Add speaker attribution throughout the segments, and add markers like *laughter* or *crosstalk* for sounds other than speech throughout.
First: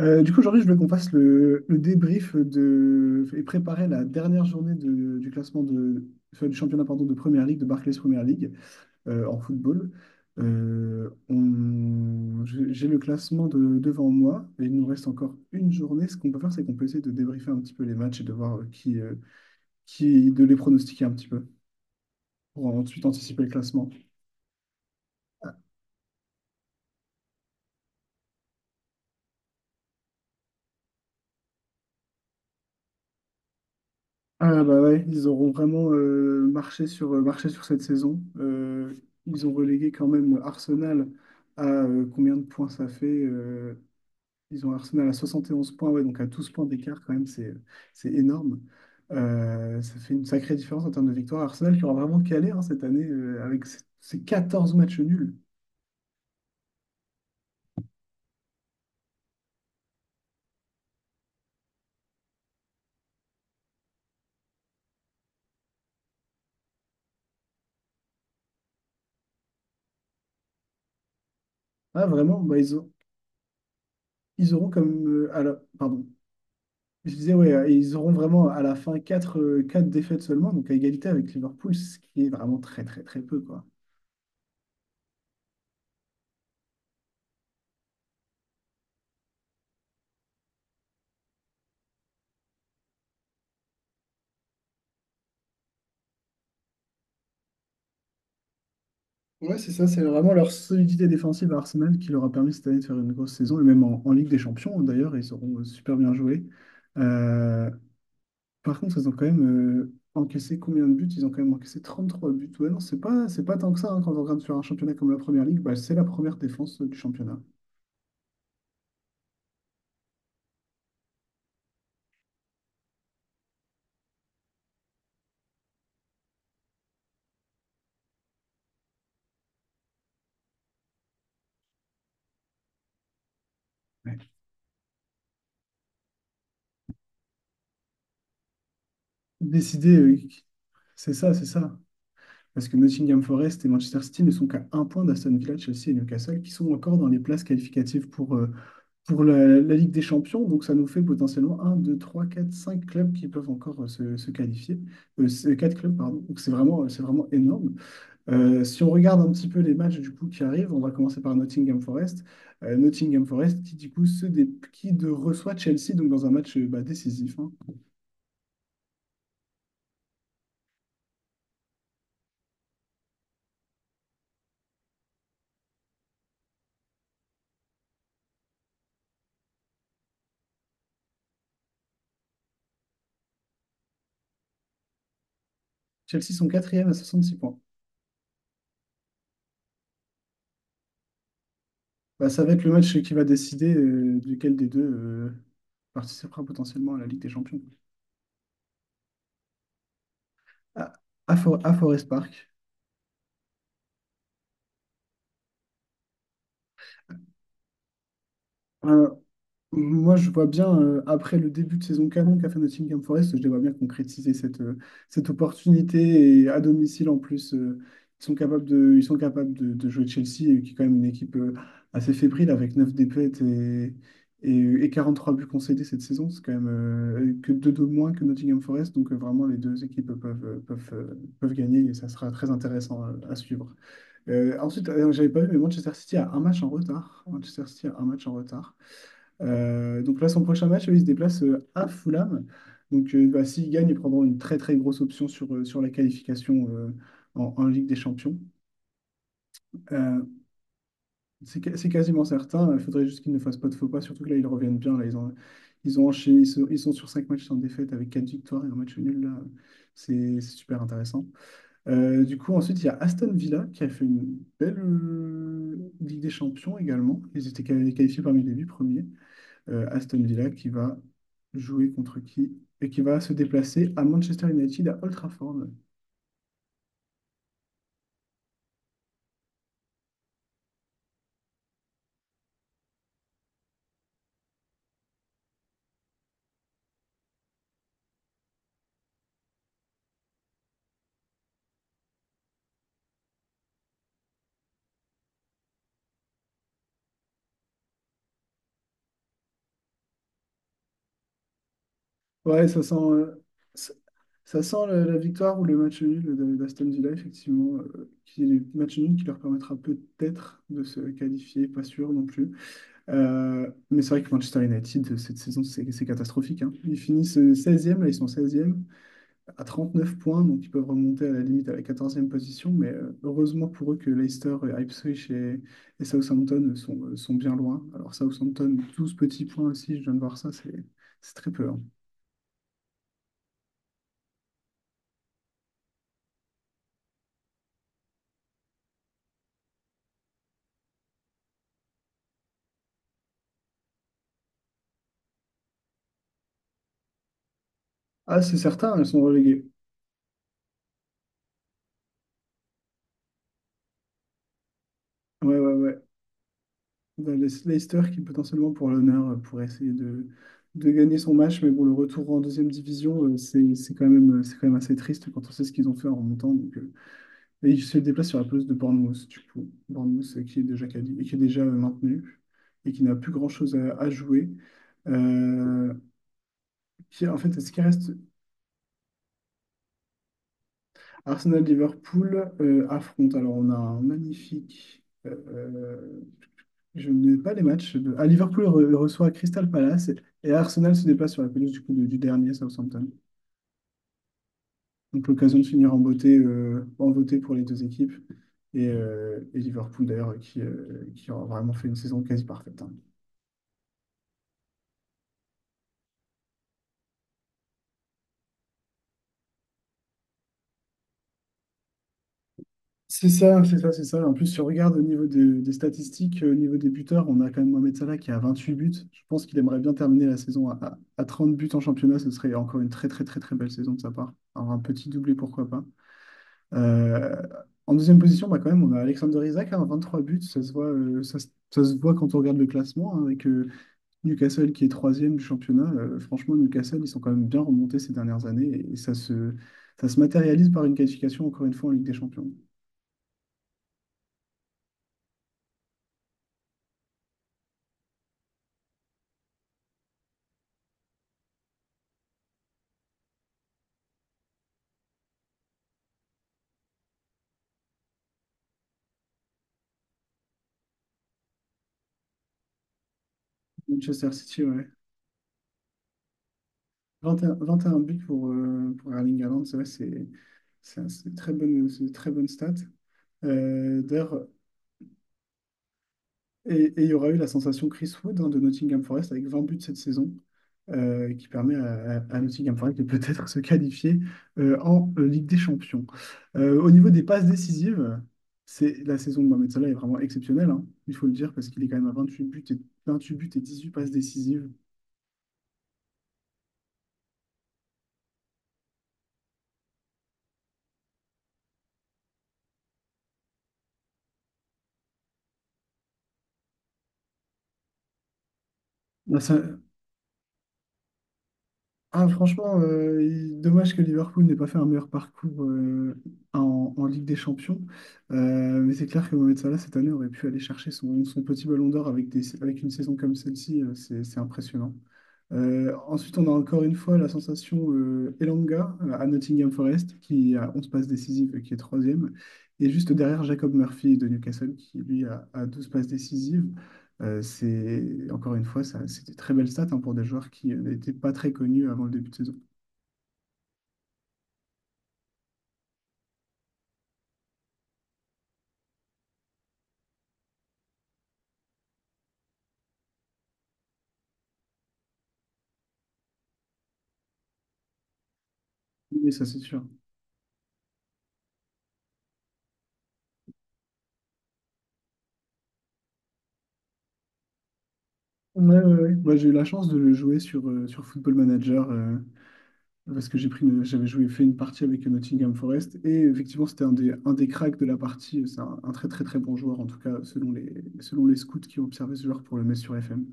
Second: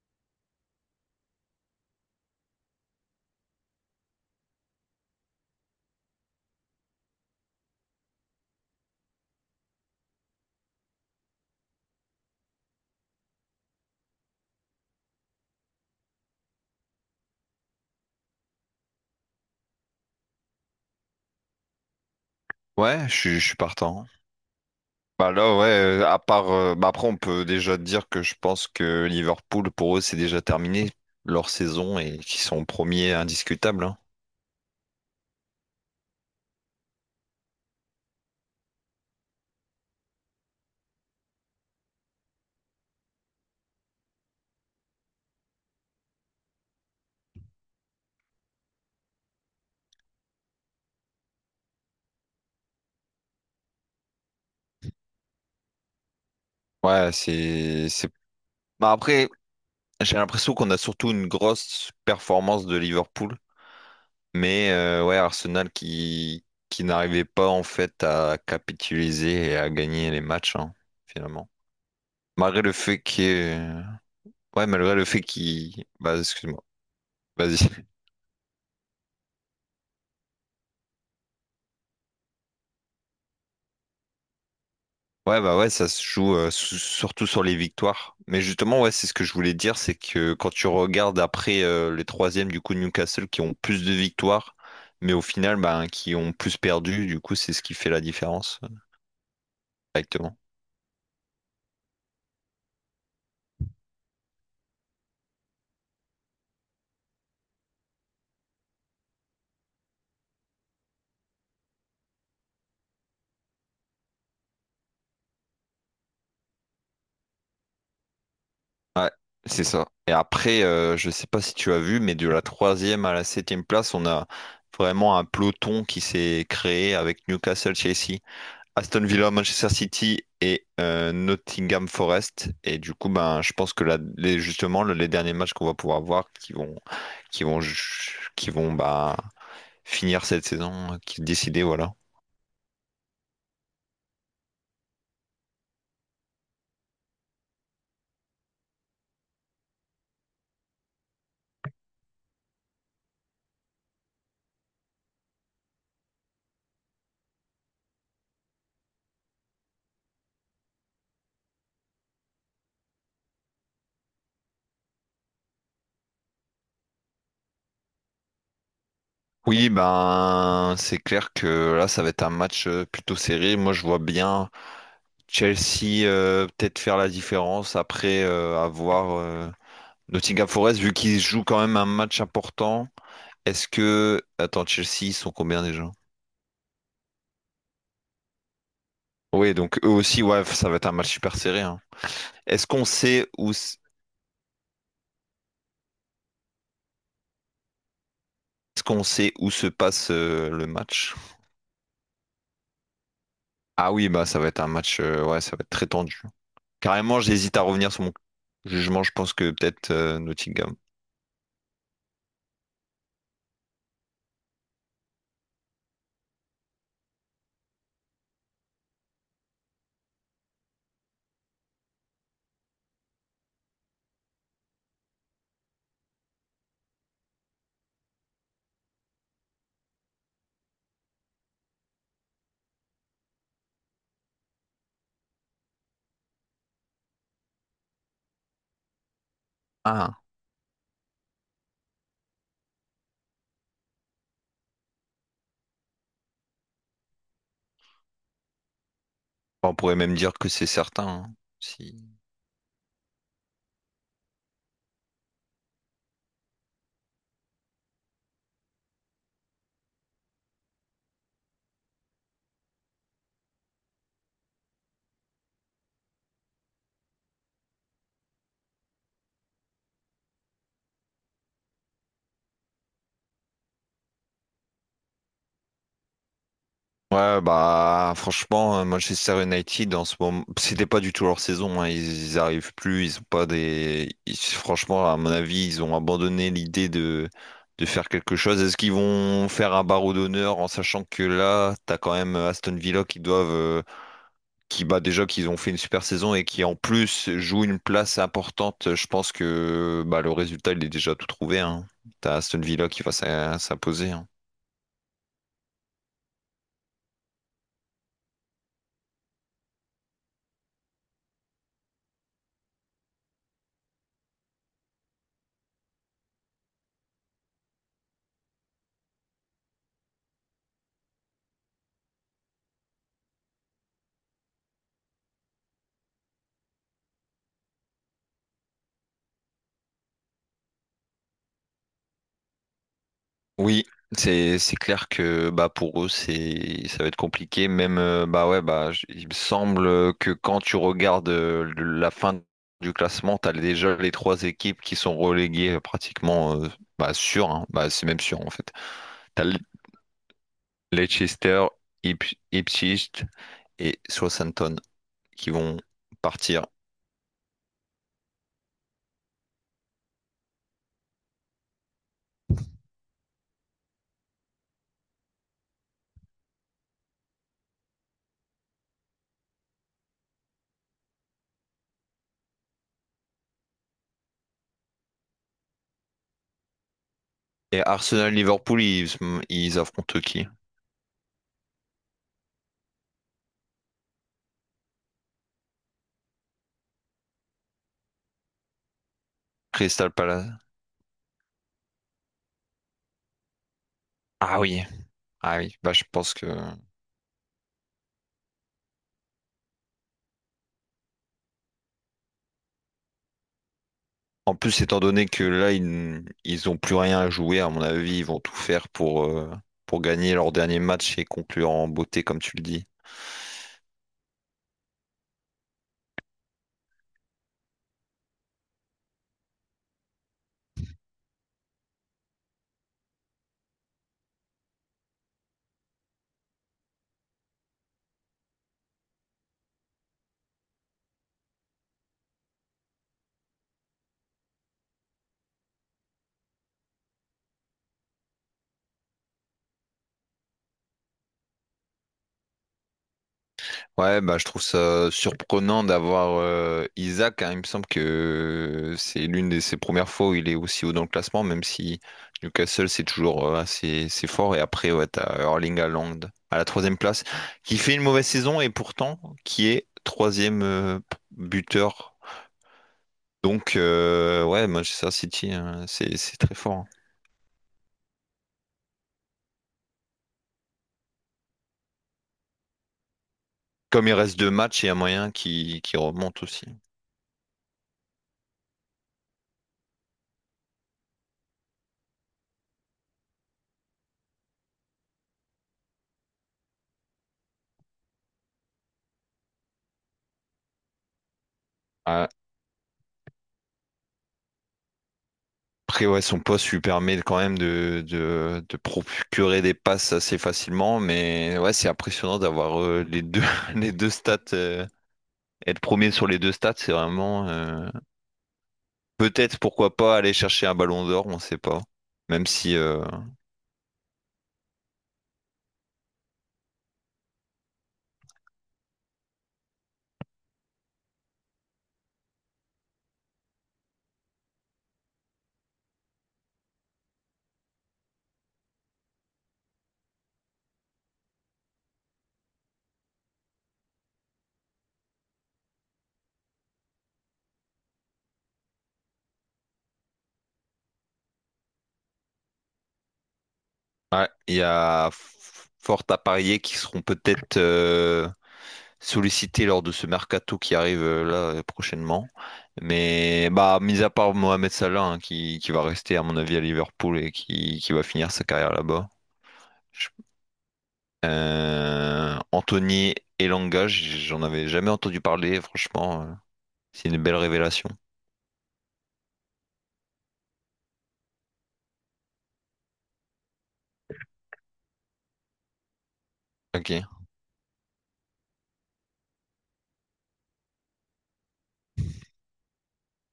Speaker 1: Aujourd'hui, je veux qu'on fasse le débrief de, et préparer la dernière journée du classement de, du championnat pardon, de Première Ligue, de Barclays Première League en football. J'ai le classement devant moi et il nous reste encore une journée. Ce qu'on peut faire, c'est qu'on peut essayer de débriefer un petit peu les matchs et de voir qui de les pronostiquer un petit peu pour ensuite
Speaker 2: Ouais, je suis,
Speaker 1: anticiper
Speaker 2: je
Speaker 1: le
Speaker 2: suis
Speaker 1: classement.
Speaker 2: partant. Là, ouais, à part. Bah après, on peut déjà dire que je pense que Liverpool, pour eux, c'est déjà terminé leur saison et qu'ils sont premiers indiscutables, hein.
Speaker 1: Ah bah ouais, ils auront vraiment marché sur, marché sur cette saison. Ils ont relégué quand même Arsenal à combien de points ça fait? Ils ont Arsenal à 71 points, ouais, donc à 12 points d'écart quand même, c'est énorme. Ça fait une sacrée différence en termes de victoire. Arsenal qui aura vraiment calé hein, cette année avec ses 14 matchs nuls.
Speaker 2: Ouais, bah après, j'ai l'impression qu'on a surtout une grosse performance de Liverpool. Mais ouais, Arsenal qui n'arrivait pas en fait à capitaliser et à gagner les matchs, hein, finalement.
Speaker 1: Ah vraiment,
Speaker 2: Malgré le fait qu'il...
Speaker 1: ils
Speaker 2: Ouais,
Speaker 1: auront
Speaker 2: malgré le fait qu'il...
Speaker 1: pardon.
Speaker 2: Bah, excuse-moi.
Speaker 1: Je disais,
Speaker 2: Vas-y.
Speaker 1: et ils auront vraiment à la fin 4 défaites seulement, donc à égalité avec Liverpool, ce qui est vraiment très très très peu, quoi.
Speaker 2: Ouais, bah ouais, ça se joue surtout sur les victoires. Mais justement, ouais, c'est ce que je voulais dire, c'est que quand tu regardes après les troisièmes, du coup, Newcastle qui ont plus de victoires, mais au final, bah, qui ont plus perdu, du coup, c'est ce qui fait la différence
Speaker 1: Ouais, c'est vraiment
Speaker 2: directement.
Speaker 1: leur solidité défensive à Arsenal qui leur a permis cette année de faire une grosse saison, et même en Ligue des Champions d'ailleurs, ils auront super bien joué. Euh, Par contre, ils ont quand même encaissé combien de buts? Ils ont quand même encaissé 33 buts. Ouais, non, c'est pas tant que ça, hein, quand on regarde sur un championnat comme la Première Ligue, bah, c'est la première défense du championnat.
Speaker 2: Ouais, c'est ça. Et après, je sais pas si tu as vu, mais de la troisième à la septième place, on a vraiment un peloton qui s'est créé avec Newcastle, Chelsea, Aston Villa, Manchester City et Nottingham Forest. Et du coup, ben, je pense que là,
Speaker 1: Ouais.
Speaker 2: justement, les derniers matchs qu'on va pouvoir voir qui vont, ju- qui vont bah,
Speaker 1: Décider,
Speaker 2: finir cette saison,
Speaker 1: c'est
Speaker 2: qui
Speaker 1: ça, c'est
Speaker 2: décider,
Speaker 1: ça.
Speaker 2: voilà.
Speaker 1: Parce que Nottingham Forest et Manchester City ne sont qu'à un point d'Aston Villa, Chelsea et Newcastle, qui sont encore dans les places qualificatives pour la Ligue des Champions. Donc ça nous fait potentiellement un, 2, 3, 4, 5 clubs qui peuvent encore se qualifier. Quatre clubs, pardon. Donc c'est vraiment énorme. Si on regarde un petit peu les matchs du coup qui arrivent, on va commencer par Nottingham Forest. Nottingham Forest qui du coup qui de reçoit Chelsea donc dans un match décisif. Hein.
Speaker 2: Oui, ben, c'est clair que là, ça va être un match plutôt serré. Moi, je vois bien Chelsea peut-être faire la différence après avoir Nottingham Forest, vu qu'ils jouent quand même un match important. Est-ce que... Attends, Chelsea, ils sont combien déjà?
Speaker 1: Chelsea sont quatrième à 66 points.
Speaker 2: Oui, donc eux aussi, ouais, ça va être un match super serré, hein.
Speaker 1: Bah, ça va être
Speaker 2: Est-ce
Speaker 1: le
Speaker 2: qu'on
Speaker 1: match qui va
Speaker 2: sait où
Speaker 1: décider
Speaker 2: s-
Speaker 1: duquel des deux participera potentiellement à la Ligue des Champions.
Speaker 2: Est-ce qu'on sait où se passe le
Speaker 1: À,
Speaker 2: match?
Speaker 1: à Forest Park.
Speaker 2: Ah oui, bah ça va être un match, ouais, ça va être très tendu. Carrément, j'hésite à revenir sur mon jugement. Je
Speaker 1: Un,
Speaker 2: pense que peut-être
Speaker 1: Moi, je vois
Speaker 2: Nottingham.
Speaker 1: bien, après le début de saison canon qu'a fait Nottingham Forest, je les vois bien concrétiser cette opportunité. Et à domicile, en plus, ils sont capables de jouer Chelsea, qui est quand même une équipe assez fébrile, avec 9 défaites et, et 43 buts concédés cette saison. C'est quand même que 2 de moins que Nottingham Forest. Donc, vraiment, les deux équipes peuvent gagner et ça sera très intéressant à suivre. Ensuite, j'avais pas vu, mais Manchester City a un match en retard. Donc
Speaker 2: Ah,
Speaker 1: là, son prochain match, il se déplace à Fulham. Donc bah, s'il gagne, ils prendront une très très grosse option sur la qualification en Ligue des Champions.
Speaker 2: on pourrait même
Speaker 1: Euh,
Speaker 2: dire que c'est certain, hein,
Speaker 1: c'est
Speaker 2: si.
Speaker 1: quasiment certain. Il faudrait juste qu'ils ne fassent pas de faux pas, surtout que là, ils reviennent bien. Là, ils ont enchaîné, ils sont sur 5 matchs sans défaite avec 4 victoires et un match nul. Là, c'est super intéressant. Ensuite, il y a Aston Villa qui a fait une belle Ligue des Champions également. Ils étaient qualifiés parmi les 8 premiers Aston Villa qui va jouer contre qui et qui va se déplacer à Manchester United à Old Trafford.
Speaker 2: Ouais, bah franchement, Manchester United en ce moment, c'était pas du tout leur saison, hein. Ils arrivent plus, ils ont pas des. Franchement, à mon avis, ils ont abandonné l'idée de faire quelque chose. Est-ce qu'ils vont faire un barreau d'honneur en sachant que là, t'as quand même Aston Villa qui doivent, qui bah déjà qu'ils ont fait une super saison et qui en plus jouent une place importante. Je pense que bah le résultat, il est déjà tout trouvé, hein. T'as Aston
Speaker 1: Ouais,
Speaker 2: Villa qui va
Speaker 1: ça,
Speaker 2: s'imposer, hein.
Speaker 1: ça sent la victoire ou le match nul d'Aston Villa, effectivement, qui est le match nul qui leur permettra peut-être de se qualifier, pas sûr non plus. Mais c'est vrai que Manchester United, cette saison, c'est catastrophique. Hein. Ils finissent seizième, là, ils sont seizième à 39 points, donc ils peuvent remonter à la limite à la 14e position, mais heureusement pour eux que Leicester, et Ipswich et Southampton sont bien loin. Alors Southampton, 12 petits points aussi, je viens de voir ça, c'est très peu. Hein.
Speaker 2: Oui, c'est clair que bah pour eux c'est ça va être compliqué. Même bah ouais bah il me semble que quand tu regardes la fin du classement, t'as déjà les trois équipes qui sont reléguées pratiquement bah sûr, hein. Bah c'est même sûr
Speaker 1: Ah,
Speaker 2: en
Speaker 1: c'est
Speaker 2: fait.
Speaker 1: certain, elles sont
Speaker 2: T'as Le-
Speaker 1: reléguées.
Speaker 2: Leicester, Ipswich et Southampton qui
Speaker 1: Ouais, ouais,
Speaker 2: vont
Speaker 1: ouais.
Speaker 2: partir.
Speaker 1: Leicester qui potentiellement pour l'honneur pourrait essayer de gagner son match, mais bon, le retour en deuxième division, c'est quand même assez triste quand on sait ce qu'ils ont fait en remontant. Donc, et il se déplace sur la pelouse de Bournemouth, du coup. Bournemouth qui est déjà et qui est déjà maintenu et qui n'a plus grand-chose à jouer. Euh, qui, en fait, ce qui
Speaker 2: Et
Speaker 1: reste,
Speaker 2: Arsenal, Liverpool, ils affrontent qui?
Speaker 1: Arsenal-Liverpool affronte. Alors, on a un magnifique. Je n'ai pas les matchs. De... Ah, Liverpool reçoit Crystal Palace
Speaker 2: Crystal Palace.
Speaker 1: et Arsenal se déplace sur la pelouse du dernier Southampton.
Speaker 2: Ah oui,
Speaker 1: Donc,
Speaker 2: ah
Speaker 1: l'occasion de
Speaker 2: oui, bah
Speaker 1: finir
Speaker 2: je pense que.
Speaker 1: en beauté pour les deux équipes. Et Liverpool, d'ailleurs, qui a vraiment fait une saison quasi parfaite. Hein.
Speaker 2: En plus, étant donné que là, ils ont plus rien à jouer, à mon avis, ils vont tout faire pour gagner leur dernier match et conclure en beauté, comme tu le dis.
Speaker 1: C'est ça, c'est ça, c'est ça. En plus, si on regarde au niveau des statistiques, au niveau des buteurs, on a quand même Mohamed Salah qui a 28 buts. Je pense qu'il aimerait bien terminer la saison à 30 buts en championnat. Ce serait encore une très, très, très, très belle saison de sa part. Alors, un petit doublé, pourquoi pas. Euh, En deuxième position, bah, quand même, on a Alexander Isak, hein, trois buts. Ça se voit, ça se voit quand on regarde le classement, hein, avec Newcastle qui est troisième du championnat. Franchement, Newcastle, ils sont quand même bien remontés ces dernières années et ça se matérialise par une qualification, encore une fois, en Ligue des Champions.
Speaker 2: Ouais, bah, je trouve ça surprenant d'avoir Isaac, hein. Il me semble que c'est l'une de ses premières fois où il est aussi haut dans le classement, même si Newcastle, c'est toujours assez fort. Et après, ouais, t'as Erling Haaland à la troisième place, qui fait une mauvaise saison et pourtant qui est troisième buteur. Donc,
Speaker 1: Manchester City,
Speaker 2: ouais,
Speaker 1: ouais.
Speaker 2: Manchester City, hein, c'est très fort, hein.
Speaker 1: 21 buts pour Erling Haaland, c'est vrai, c'est une très bonne stat. Euh,
Speaker 2: Comme il reste
Speaker 1: d'ailleurs,
Speaker 2: deux matchs, il y a moyen qui remonte aussi.
Speaker 1: et il y aura eu la sensation Chris Wood hein, de Nottingham Forest avec 20 buts cette saison, qui permet à Nottingham Forest de peut-être *laughs* se qualifier en Ligue des Champions. Au niveau des passes décisives, c'est la saison de Mohamed Salah est vraiment exceptionnelle, hein, il faut le dire, parce qu'il est quand même à
Speaker 2: Ah,
Speaker 1: 28 buts et 18 passes décisives.
Speaker 2: après, ouais, son poste lui permet quand même de procurer des passes assez facilement, mais ouais, c'est impressionnant d'avoir les deux, *laughs* les deux stats. Être premier sur les deux stats, c'est vraiment
Speaker 1: Là, ça-
Speaker 2: peut-être pourquoi pas aller chercher un ballon d'or, on sait pas.
Speaker 1: Ah,
Speaker 2: Même si
Speaker 1: franchement, dommage que Liverpool n'ait pas fait un meilleur parcours en Ligue des Champions. Mais c'est clair que Mohamed Salah, cette année, aurait pu aller chercher son petit ballon d'or avec avec une saison comme celle-ci. C'est impressionnant. Ensuite, on a encore une fois la sensation Elanga à Nottingham Forest, qui a 11 passes décisives et qui est troisième. Et juste derrière, Jacob Murphy de Newcastle, qui a 12 passes décisives. Encore une fois, ça, c'était très belle stat hein, pour des joueurs qui n'étaient pas très connus avant le début de saison.
Speaker 2: ouais, il y a fort à parier qu'ils seront peut-être sollicité lors de ce mercato qui arrive là prochainement. Mais bah, mis à part Mohamed Salah, hein, qui va rester à mon avis à Liverpool et qui va finir sa carrière là-bas.
Speaker 1: Mais ça, c'est sûr.
Speaker 2: Je- Anthony Elanga, j'en avais jamais entendu parler, franchement, c'est une belle révélation.
Speaker 1: Ouais, ouais, ouais. Moi, j'ai eu la chance de le jouer sur Football Manager parce que j'avais joué, fait une partie avec Nottingham Forest et effectivement, c'était
Speaker 2: Ok.
Speaker 1: un des cracks de la partie. C'est un très, très, très bon joueur, en tout cas, selon les scouts qui ont observé ce joueur pour le mettre sur FM.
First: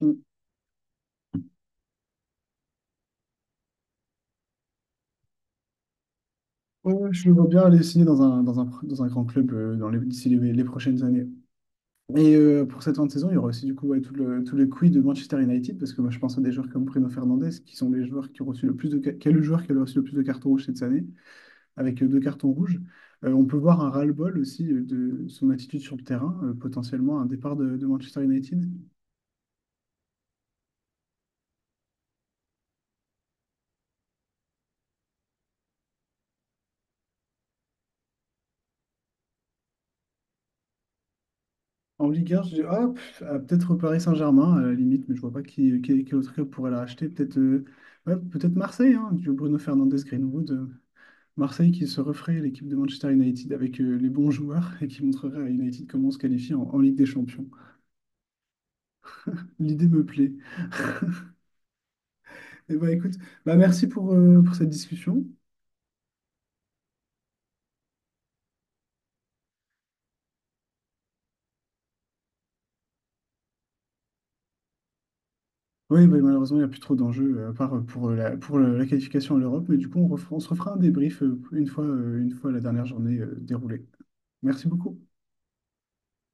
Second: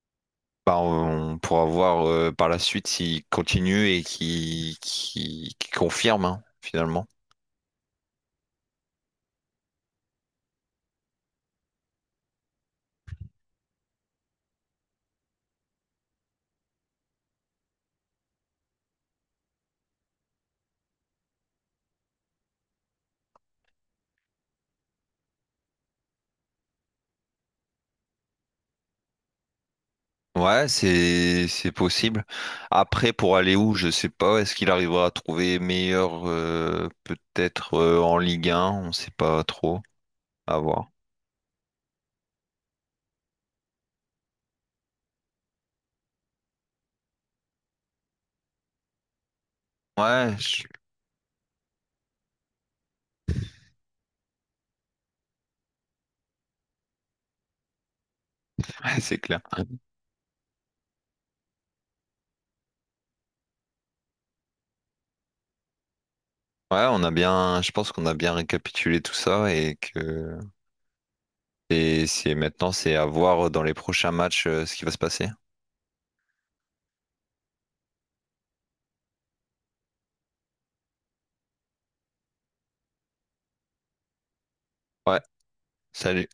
Speaker 1: Mm.
Speaker 2: Bah, on pourra voir par la suite s'il continue et confirme, hein,
Speaker 1: Ouais,
Speaker 2: finalement.
Speaker 1: ouais, je le vois bien aller signer dans un grand club d'ici les prochaines années. Pour cette fin de saison, il y aura aussi du coup ouais, tout le quiz de Manchester United, parce que moi je pense à des joueurs comme Bruno Fernandes, qui sont les joueurs qui ont reçu le plus de, ca- qui est le joueur qui a reçu le plus de cartons rouges cette année, avec deux cartons rouges. On peut voir un ras-le-bol aussi de son attitude sur le terrain, potentiellement un départ de Manchester United.
Speaker 2: Ouais, c'est possible. Après, pour aller où, je sais pas. Est-ce qu'il arrivera à trouver meilleur, peut-être en Ligue 1, on sait pas trop. À voir.
Speaker 1: En Ligue 1, je dis, ah, pff, ah, peut-être au Paris Saint-Germain, à la limite, mais je vois pas quel autre club pourrait la racheter. Peut-être ouais, peut-être Marseille, hein, du Bruno Fernandes
Speaker 2: Ouais, je-
Speaker 1: Greenwood. Marseille qui se referait l'équipe de Manchester United avec les bons joueurs et qui montrerait à United comment se qualifier en Ligue des Champions.
Speaker 2: *laughs* ouais, c'est clair.
Speaker 1: L'idée me plaît. Et bah écoute, bah merci pour cette discussion.
Speaker 2: Ouais, on a bien, je pense qu'on a bien récapitulé tout ça et que et c'est maintenant c'est à voir dans les prochains matchs ce qui va se passer.
Speaker 1: Oui, bah, malheureusement, il n'y a plus trop d'enjeux à part pour la qualification à l'Europe, mais du coup, on se refera un débrief une fois la dernière journée déroulée. Merci beaucoup.
Speaker 2: Ouais, salut.